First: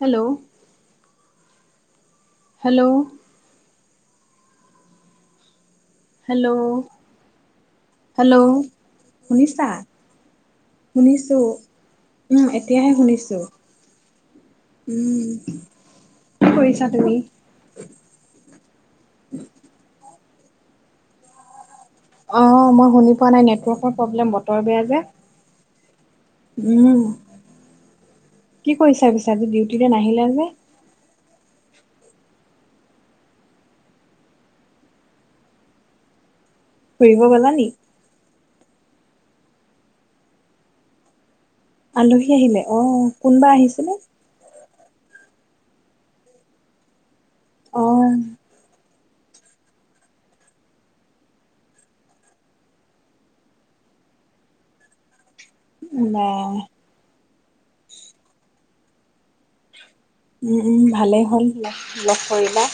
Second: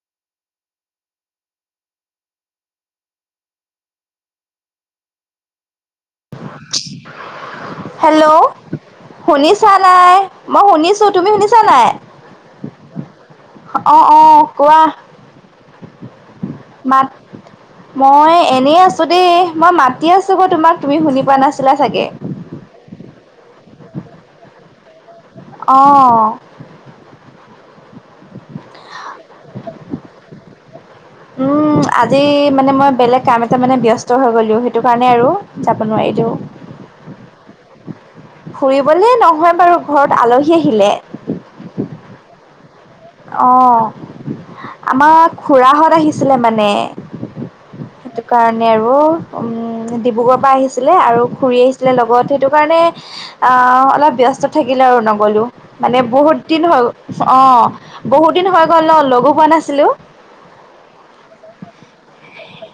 Hello. Hello hello hello শুনিছা নাই? মই শুনিছো, তুমি শুনিছা নাই? উম, এতিয়াহে শুনিছো। অ'অ' কোৱা। উম। কি কৰিছা মাত। তুমি মই এনেই আছো দেই। মই মাতি আছো ব তোমাক তুমি শুনি পোৱা নাছিলা চাগে। অঁ মই শুনি পোৱা নাই নেটৱৰ্কৰ প্ৰব্লেম বতৰ বেয়া যে। অঁ উম, কি কৰিছা পিছে আজি ডিউটিলে নাহিলা যে? উম [inaudible] আজি মানে মই বেলেগ কাম এটা মানে ব্যাস্ত হৈ গ'লো, সেইটো কাৰণে আৰু যাব নোৱাৰিলো। ফুৰিব গ'লা নি? ফুৰিবলে নহয় বাৰু ঘৰত আলহী আহিলে। আলহী আহিলে অ'। কোনোবা অ', আহিছিলে আমাৰ খুৰাহঁত আহিছিলে মানে। অ [unintelligible] টো কাৰণে আৰু। উম, ডিব্ৰুগড়ৰপৰা আহিছিলে আৰু খুৰি আহিছিলে লগত, সেইটো কাৰণে আ, অলপ ব্যস্ত থাকিলে আৰু নগলো। মানে বা বহুত দিন হৈ গ'ল অ' বহুত দিন হৈ গ'ল অ' লগো হোৱা নাছিলোঁ। উম, উম, ভালেই হ'ল, লগ কৰিবা।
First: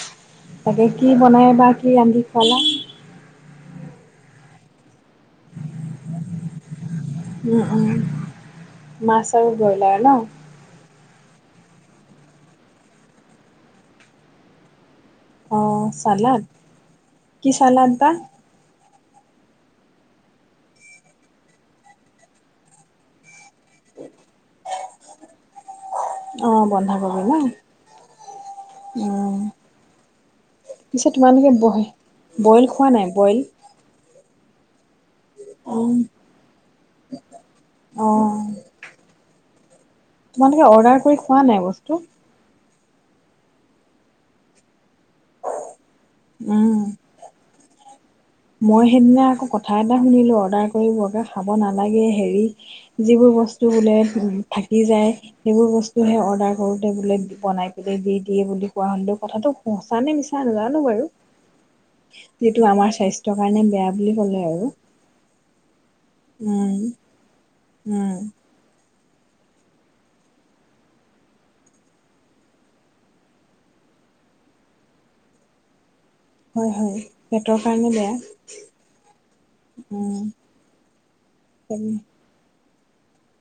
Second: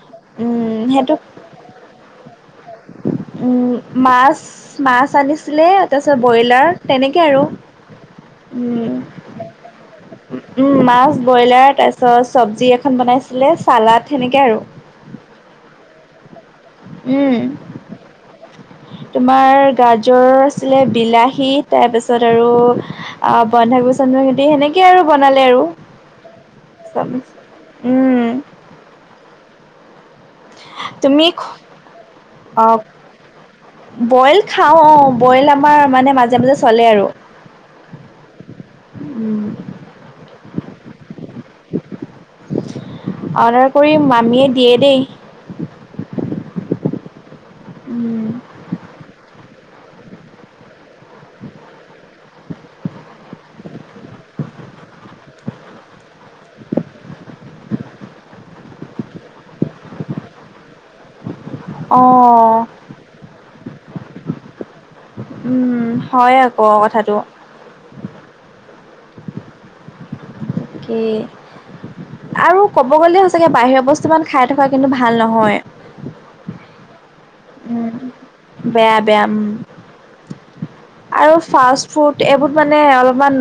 তাকে কি সেইটো বনাই বা [unintelligible] উম, মাছ, মাছ আনিছ ছিলে তাৰপিছত ব্ৰইলাৰ তেনেকে আৰু। উম উম উম মাছ আৰু ব্ৰইলাৰ ন'? উম, মাছ, ব্ৰইলাৰ তাৰপিছত চব্জি এখন বনাইছিলে, চালাদ সেনেকে আৰু। অ' ছালাড? উম। তোমাৰ গাজৰ আছিলে, বিলাহী তাৰপিছত আৰু আ, বন্ধা কবি চন্দা কবি দি সেনেকে আৰু বনালে আৰু। অ' বন্ধা কবি ন'? উম উম, পিছে তুমি তোমালোকে বহ বইল অ খোৱা নাই বইল? বইল খাওঁ অ' বইল আমাৰ উম মানে মাজে মাজে চলে আৰু। অ তোমালোকে অৰ্ডাৰ কৰি খোৱা নাই বস্তু? অৰ্ডাৰ কৰি মামীয়ে দিয়ে দেই। উম। উম। মই সেইদিনা আকৌ কথা এটা শুনিলোঁ, অৰ্ডাৰ কৰিবকে খাব নালাগে এ, হেৰি যিবোৰ বস্তু বোলে থাকি যায় সেইবোৰ বস্তুহে অৰ্ডাৰ কৰোঁতে বোলে বনাই পেলাই দি দিয়ে বুলি কোৱা হ'ল দেও, কথাটো সঁচানে মিছা নাজানো বাৰু। অঁ যিটো আমাৰ স্বাস্থ্যৰ কাৰণে বেয়া বুলি ক'লে আৰু। উম, হয় আকৌ উম কথাটো। উম। কি? আৰু ক'ব গ'লে সচাকে বাহিৰৰ বস্তু মান খাই থকা কিন্তু ভাল নহয়। হয় হয়। পেটৰ কাৰণে উম, বেয়া বেয়া বেয়া, উম, উম আৰু ফাষ্ট ফুড এইবোৰ মানে অলপমান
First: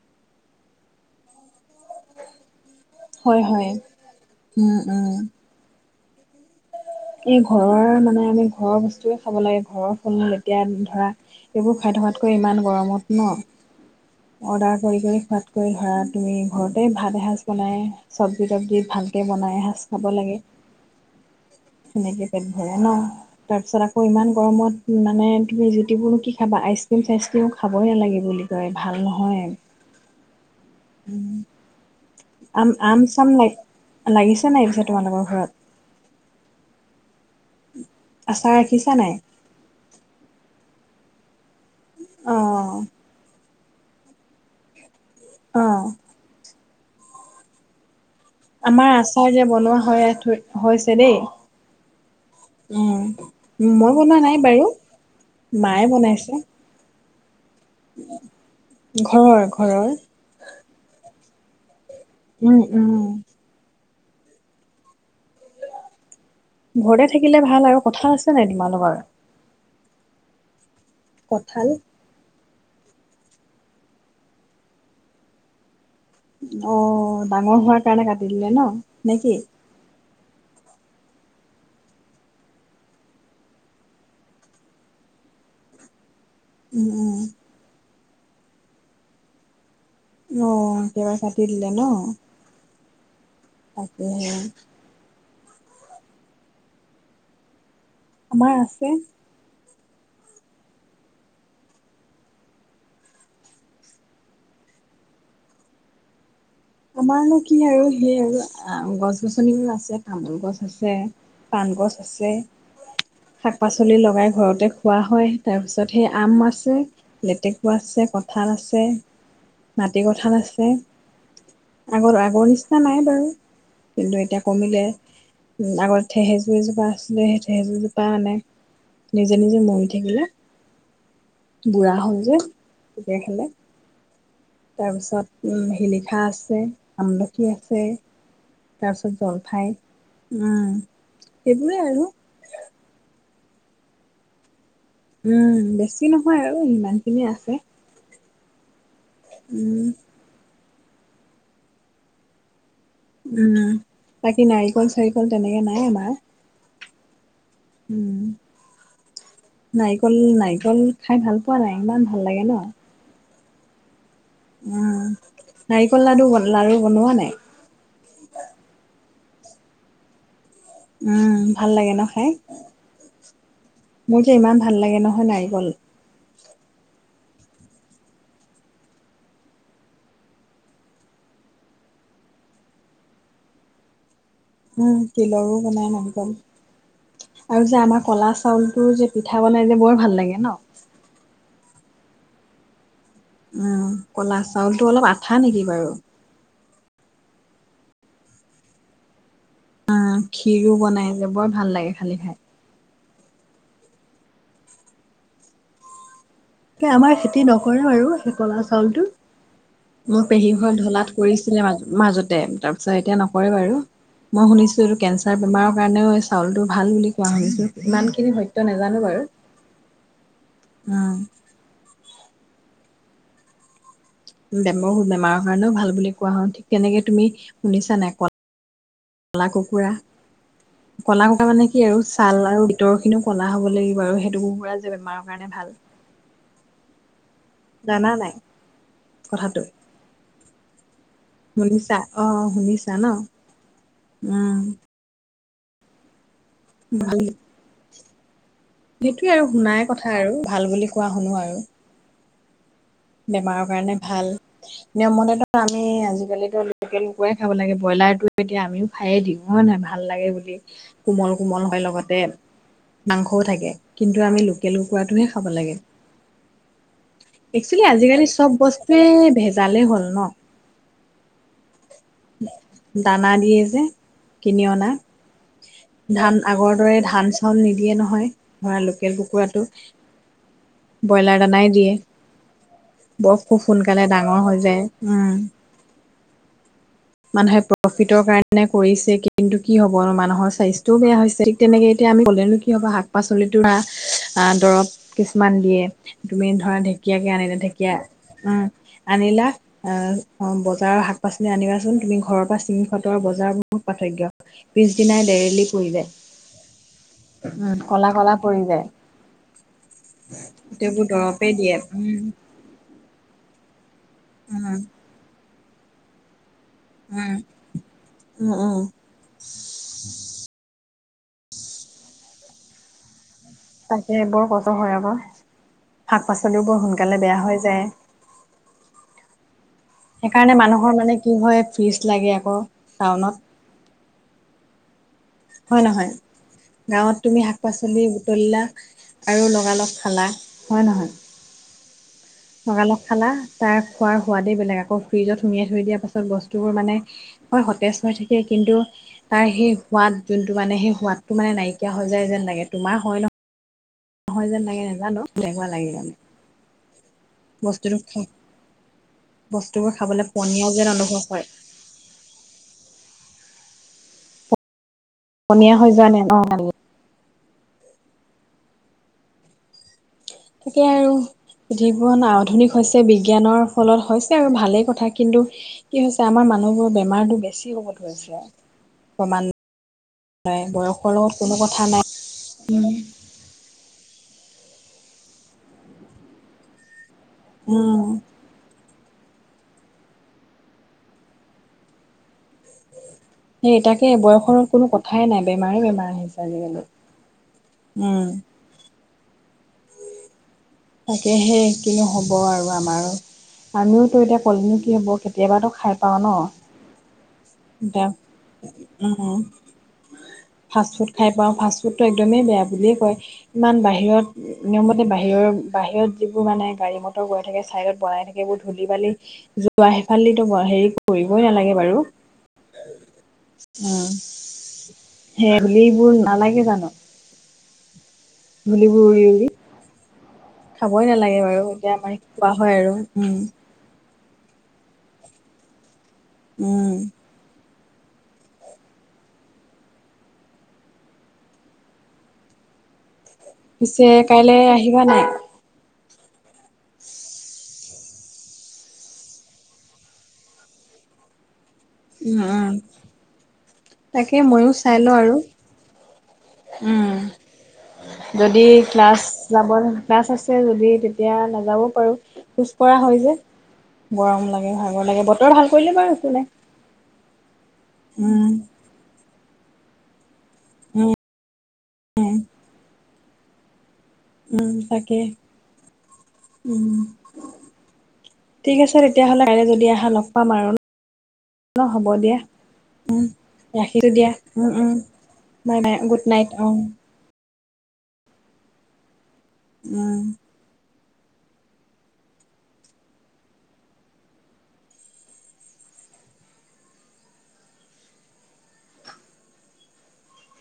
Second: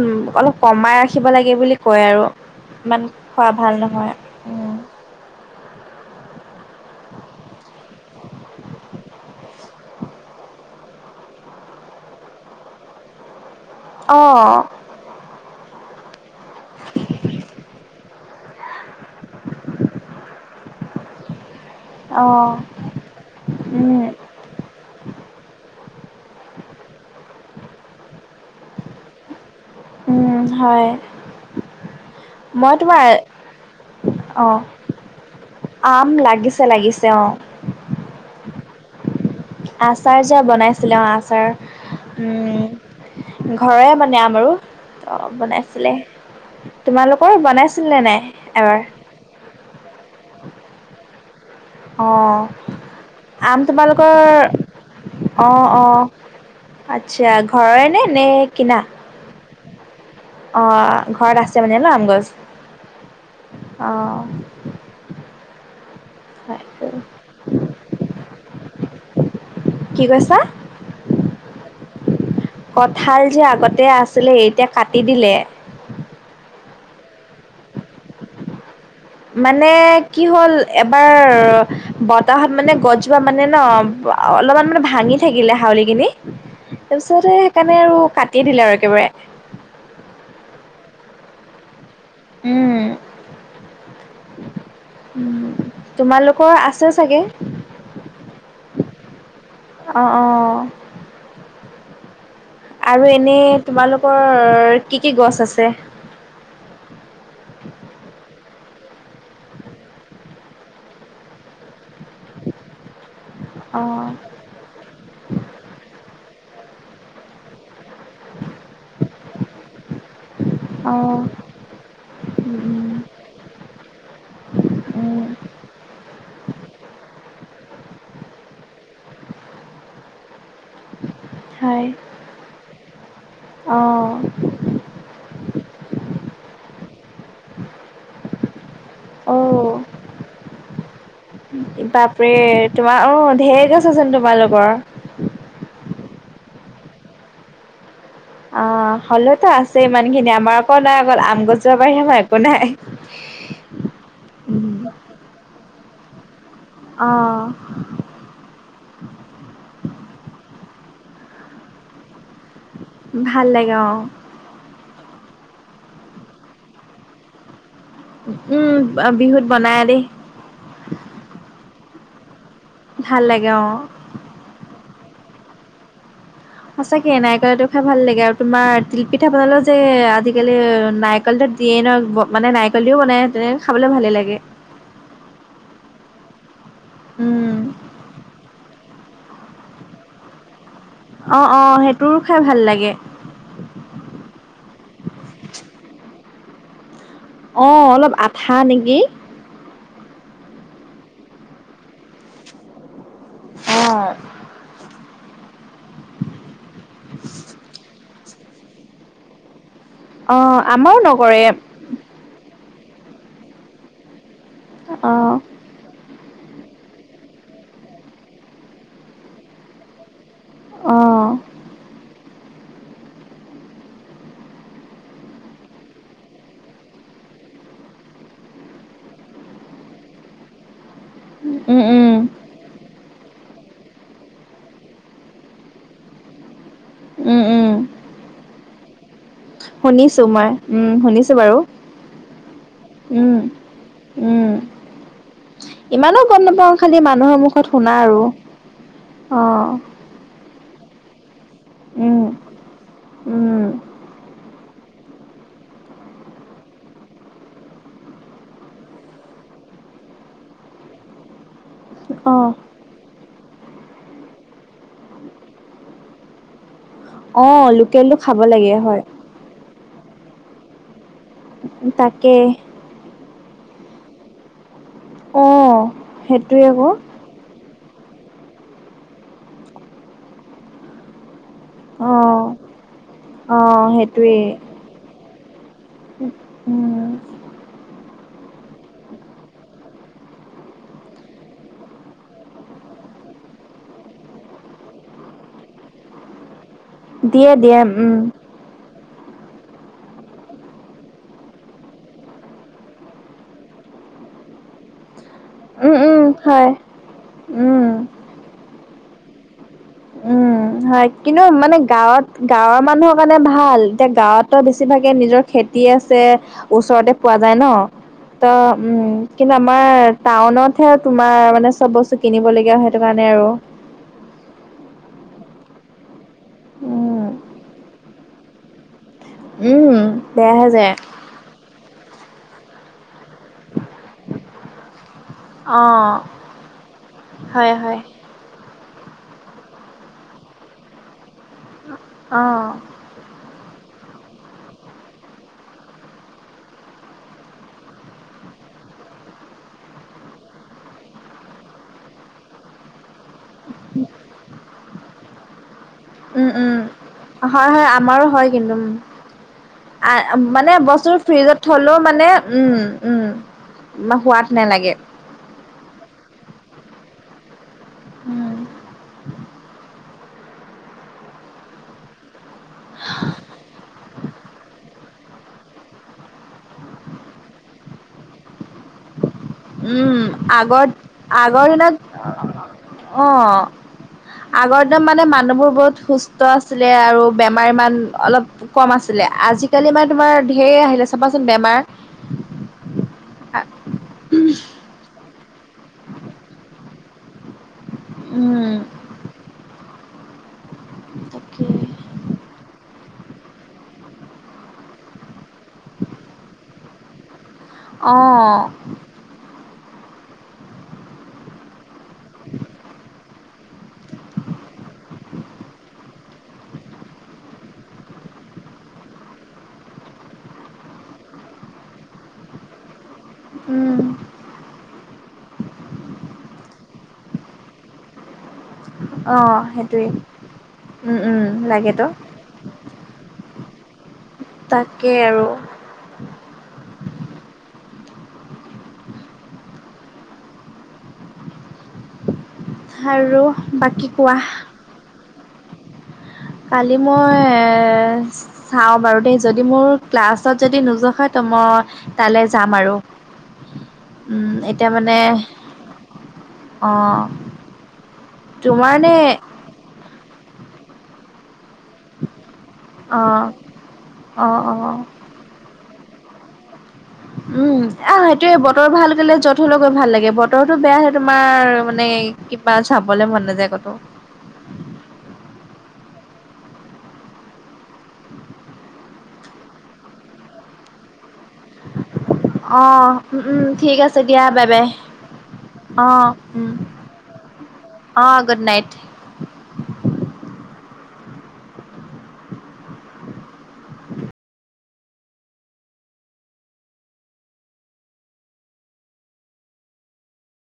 অলপ কমাই ৰাখিব লাগে বুলি কয় আৰু মান হয় হয়। উম, উম। এই ঘৰৰ মানে আমি ঘৰৰ বস্তুৱে খাব লাগে, ঘৰৰ ফুল মূল এতিয়া ধৰা এইবোৰ খাই থকাতকৈ ইমান গৰমত ন'? অ'। অৰ্ডাৰ কৰি কৰি খোৱাতকৈ ধৰা তুমি ঘৰতেই ভাত এসাঁজ বনাই চব্জি তবজিত ভালকৈ বনাই এসাঁজ খাব লাগে। সেনেকে পেট অ', ভৰে ন'? তাৰ পিছত উম, আকৌ ইমান গৰমত মানে তুমি জুতিবোৰনো কি খাবা, আইচক্ৰীম চাইচক্ৰীমো খাবই নালাগে বুলি কয় ভাল নহয়ে। উম, হয়। উ, আম মই আম তোমাৰ চাম লাগ লাগিছে অ', নাই পিছে তোমালোকৰ ঘৰত? আম লাগিছে লাগিছে অ'। আচাৰ ৰাখিছা নাই? আচাৰ জা বনাইছিলে, অ' আচাৰ, অ উম ঘৰৰে মানে আমাৰো অঁ বনাইছিলে অ' তোমালোকৰ বনাইছিলে নাই এবাৰ? আমাৰ আচাৰ যে বনোৱা হয় থ হৈছে দেই অ', উম আম মই তোমালোকৰ বনোৱা নাই বাৰু অ', মাই অ', বনাইছে আচ্ছা ঘৰৰে নে নে কিনা? ঘৰৰ ঘৰৰ অ ঘৰত আছে মানে ন আম গছ উম উম অ সেইটো ঘৰতে থাকিলে ভাল আৰু কঁঠাল আছে নাই তোমালোকৰ কি কৈছা কঁঠাল কঁঠাল যে আগতে আছিলে এতিয়া কাটি দিলে [unintelligible] অ ডাঙৰ হোৱাৰ কাৰণে কাটি দিলে ন নে কি? মানে কি হ'ল এবাৰ বতাহত মানে গছজোপা মানে ন অলপমান মানে ভাঙি থাকিলে হাউলিকিনি উম তাৰপিছত উম সে সেইকাৰণে আৰু কাটি দিলে আৰু একেবাৰে অ একেবাৰে কাটি দিলে ন উম তাকেহে। তোমালোকৰ আছে চাগে? আমাৰ আছে অ অ আৰু এনেই তোমালোকৰ কি কি গছ আছে? আমাৰ নো কি আৰু সেই আৰু গছ- গছনিবোৰ আছে, তামোল গছ আছে, পান গছ আছে, শাক-পাচলি অ', লগাই ঘৰতে খোৱা হয় তাৰপিছত সেই আম আছে, লেতেকু আছে, কঠান আছে, মাটি কঁঠাল আছে অ', আগৰ আগৰ উম, নিচিনা উম, নাই বাৰু কিন্তু এতিয়া কমিলে উম, আগত থেহেজু এজোপা আছিলে সেই থেহেজু জোপা আনে নিজে নিজে মৰি থাকিলে হয়, বুঢ়া হল যে পোকে খালে অ তাৰপিছত শিলিখা আছে, আমলখি আছে তাৰপিছত অ'। জলফাই, উম সেইবোৰে আৰু বাপৰে তোমাৰ অ ঢেৰগছ আছে চোন তোমালোকৰ উম বেছি নহয় আৰু সিমানখিনিয়ে আছে অ হ'লেওতো আছে উম ইমানখিনি আমাৰ আকৌ নাই আগল আম গছৰ বাহিৰে আমাৰ একো নাই উম বাকী নাৰিকল-চাৰিকল তেনেকে নাই আমাৰ অ উম নাৰিকল নাৰিকল খাই ভাল পোৱা নাই ইমান ভাল লাগে ন ভাল লাগে অ উম নাৰিকল লাডু লাৰু বনোৱা নাই উম বিহুত বনাই দেই উম ভাল লাগে ন খাই ভাল লাগে অ মোৰ যে ইমান ভাল লাগে নহয় নাৰিকল সচাকে নাৰিকলটো খাই ভাল লাগে আৰু তোমাৰ তিলপিঠা বনালে যে আজিকালি নাৰিকল চিয়েন মানে নাৰিকল দিও বনায় তেনেৈ খাবলৈ ভালেই লাগে উম তিলৰো বনাই মন গল উম আৰু যে আমাৰ ক'লা চাউল তোৰ যে পিঠা বনাই যে বৰ ভাল লাগে ন অ অ সেইটোৰো খাই ভাল লাগে ক'লা চাউলটো অলপ আঠা নেকি বাৰু অ অলপ আঠা নেকি অ খ্ষীৰো বনাই যে বৰ ভাল লাগে খালী খাই অ আমাৰ খেতি নকৰে বাৰ সেই কলা চাউলটো মোৰ অ পেহী হ আমাৰো ঢলাত নকৰে কৰিছিলে মাজত মাজতে তাৰপিছত এতিয়া নকৰে বাৰু মই শুনিছো এইটো অ কেঞ্চাৰ বেমাৰৰ কাৰণেও চাউলটো ভাল বুলি কোৱা শুনিছো ইমানখিনি সত্য নাজানো বাৰু অম [unintelligible] অ', বেমৰ বেমাৰৰ কাৰণেও ভাল বুলি কোৱা হয় ঠিক তেনেকে তুমি শুনিছা নাই কোৱা কলা কুকুৰা কলা কুকুৰা মানে উম, কি আৰু উম, ছাল আৰু ভিতৰ খিনিও ক'লা হ'ব লাগিব আৰু সেইটো কুৰুৰা যে বেমাৰৰ কাৰণে ভাল উম, উম, জানা নাই কথাটো শুনিছো মই উম শুনিছো শুনিছা অ শুনিছা ন উম ইমানো গম নাপাওঁ খালি মানুহৰ মুখত শুনা আৰু সেইটোৱে আৰু অ', শুনাই কথা আৰু ভাল বুলি কোৱা শুনো আৰু উম উম, বেমাৰৰ কাৰণে ভাল নিয়মতেতো আমি আজিকালিতো লোকেল কুকুৰাাই খাব লাগে ব্ৰইলাৰটো এতিয়া আমিও খায়ে দিওঁ হয় নহয় ভাল লাগে বুলি কোমল কোমল হয় লগ লগতে অ', মাংসও থাকে কিন্তু আমি লোকেল কুকুৰাটোহে খাব লাগে অ', একচেলি লোকেলটো আজিকালি খাব চব লাগে হয়, বস্তুৱেই ভেজালেই হ'ল ন তাক দানা দিয়ে যে কিনি অনা অ', ধান সেইটোৱে আগৰ আকৌ, দৰে ধান চাউল নিদিয়ে নহয় ধৰা লোকেল কুকুৰাটো ব্ৰইলাৰ দানাই দিয়ে অ', বৰ খুব অ', সোনকালে সেইটোৱে। ডাঙৰ হৈ যায় উম মানুহে প্ৰফিটৰ কাৰণে কৰিছে কিন্তু কি হ'ব মানুহৰ স্বাস্থ্যও বেয়া হৈছে তেনেকে এতিয়া আমি কলেনো কি হ'ব শাক পাচলিতো ধৰা দৰৱ কিমান দিয়ে তুমি ধৰা ঢেকীয়াকে দিয়ে আনিলা দিয়ে, ঢেকীয়া উম আনিলা আহ অ বজাৰৰ শাক পাচলি আনিবাচোন তুমি ঘৰৰ পৰা চিং ফটৰ বজাৰ মোৰ পাৰ্থক্য পিছ দিনাই দেৰেলি উম, পৰিলে উম, হয়, উ উম। কলা কলা পৰি যায় উম গোটেইবোৰ হয় কিন্তু দৰৱে দিয়ে মানে উম গাঁৱত গাঁৱৰ মানুহৰ কাৰণে ভাল এতিয়া গাঁৱতো উম উম বেছিভাগ নিজৰ খেতি আছে ওচৰতে পোৱা যায় ন ত উম কিন্তু আমাৰ টাউনতহে আৰু তোমাৰ মানে চব বস্তু কিনিব লগগীয়া সেইটো কাৰণে আৰু তাকে বৰ কষ্ট হয় আকৌ শাক পাচলিও বৰ সোনকালে উম বেয়া হৈ যায় উম সেইকাৰণে বেয়াহে যায় মানুহৰ মানে কি হয় ফিজ লাগে আকৌ টাউনত অ হয় নহয় গাঁৱত তুমি শাক হয় হয় পাচলি তুলিলা আৰু লগালগ খালা হয় নহয়? অ। লগালগ খালা তাৰ খোৱাৰ সোৱাদেই বেলেগ আকৌ ফ্ৰিজত সুমাই থৈ দিয়া পাছত বস্তুবোৰ মানে - হয় সতেজ হৈ থাকে কিন্তু - তাৰ সেই সোৱাদ যোনটো মানে সেই সোৱাদতটো মানে নাইকিয়া হৈ যাই যেন লাগে তোমাৰ হয় ন - নহয় যেন লাগে নাজানো তেনেকুৱা লাগে মোৰ। উম উম। হয় হয় আমাৰো হয় কিন্তু উম, বস্তুবোৰ আ খাবলৈ পনীয়া মানে যেন বস্তুটো অনুভৱ হয় ফ্ৰিজত - থলো মানে উম উম সোৱাদ নালাগে। পনিয়ী হৈ যোৱা তেনে লাগে। উম তাকে আৰু পৃথিৱীখন আধুনিক হৈছে বিজ্ঞানৰ ফলত হৈছে আৰু ভালেই কথা, কিন্তু - কি হৈছে আমাৰ মানুহবোৰৰ বেমাৰতো বেছি হ'ব ধৰিছে। বৰ্তমান উম নাই, আগৰ বয়সৰ লগত কোনো আগৰ কথা দিনত নাই, উম - অ আগৰ দিনত মানে মানুহবোৰ বহুত সুস্থ- ত আছিলে আৰু বেমাৰ ইমান উম অলপ - কম আছিলে আজিকালি মানে তোমাৰ ঢেৰ আহিলে চাবাচোন বেমাৰ - সেই তাকে বয়সৰ কোনো কথাই নাই বেমাৰে বেমাৰ আহিছে আজিকালি। উম। তাকে হে কিনো হ'ব আৰু আমাৰ। আমিও তো এতিয়া কলেনো কি হ'ব কেতিয়াবাতো খাই পাও ন। এতিয়া অ', উম উম ফাষ্টফুড খাই পাওঁ ফাষ্ট - ফুডটো একদমেই বেয়া বুলিয়েই কয়, ইমান বাহিৰত নিয়মতে বাহিৰৰ - বাহিৰত যিবোৰ মানে গাড়ী মটৰ গৈ থাকে ছাইডত বনাই থাকে এইবোৰ ধূলি বালি - যোৱা সেই ফালেদিটো হেৰি কৰিবই নালাগে বাৰু। উম, উম, সেই ধুলিবোৰ নালাগে জানো? ধূলিবোৰ উৰি অ উৰি সেইটোৱে। খাবই উম, নালাগে উম, বাৰু এতিয়া লাগেতো আমাৰ খোৱা হয় আৰু, উম। তাকে আৰু। উম। আৰু পিছে বাকী কোৱা। কাইলৈ আহিবা নাই? কালি মই চাওঁ বাৰু দেই যদি মোৰ ক্লাছত যদি নোযোৱা হয় - ত' মই উম তালে উম যাম আৰু। তাকে উম, ময়ো এতিয়া চাই মানে লওঁ আৰু। উম, অ', যদি তোমাৰ নে ক্লাছ - যাব, ক্লাছ আছে যদি তেতিয়া নাযাব - পাৰো, পিছ পৰা হয় যে, অ', গৰম অ', লাগে অ'। ভাগৰ লাগে বতৰ ভাল কৰিলে বাৰু একো নাই। উম আহ উম, সেইটোয়ে বতৰ ভাল কৰিলে যত হলো গৈ ভাল লাগে বতৰটো বেয়া হয় উম, তোমাৰ - মানে কিবা যাবলে মন নাযায় কতো। উম তাকে, উম। ঠিক আছে তেতিয়াহ'লে কাইলে যদি আহা লগ পাম আৰু ন। অ হ'ব দিয়া, অ উম ঠিক ৰাখিছো আছে দিয়া, বাই উম বাই উম। বাই বাই অ গুড নাইট, উম অঁ। অ গুড নাইট। উম।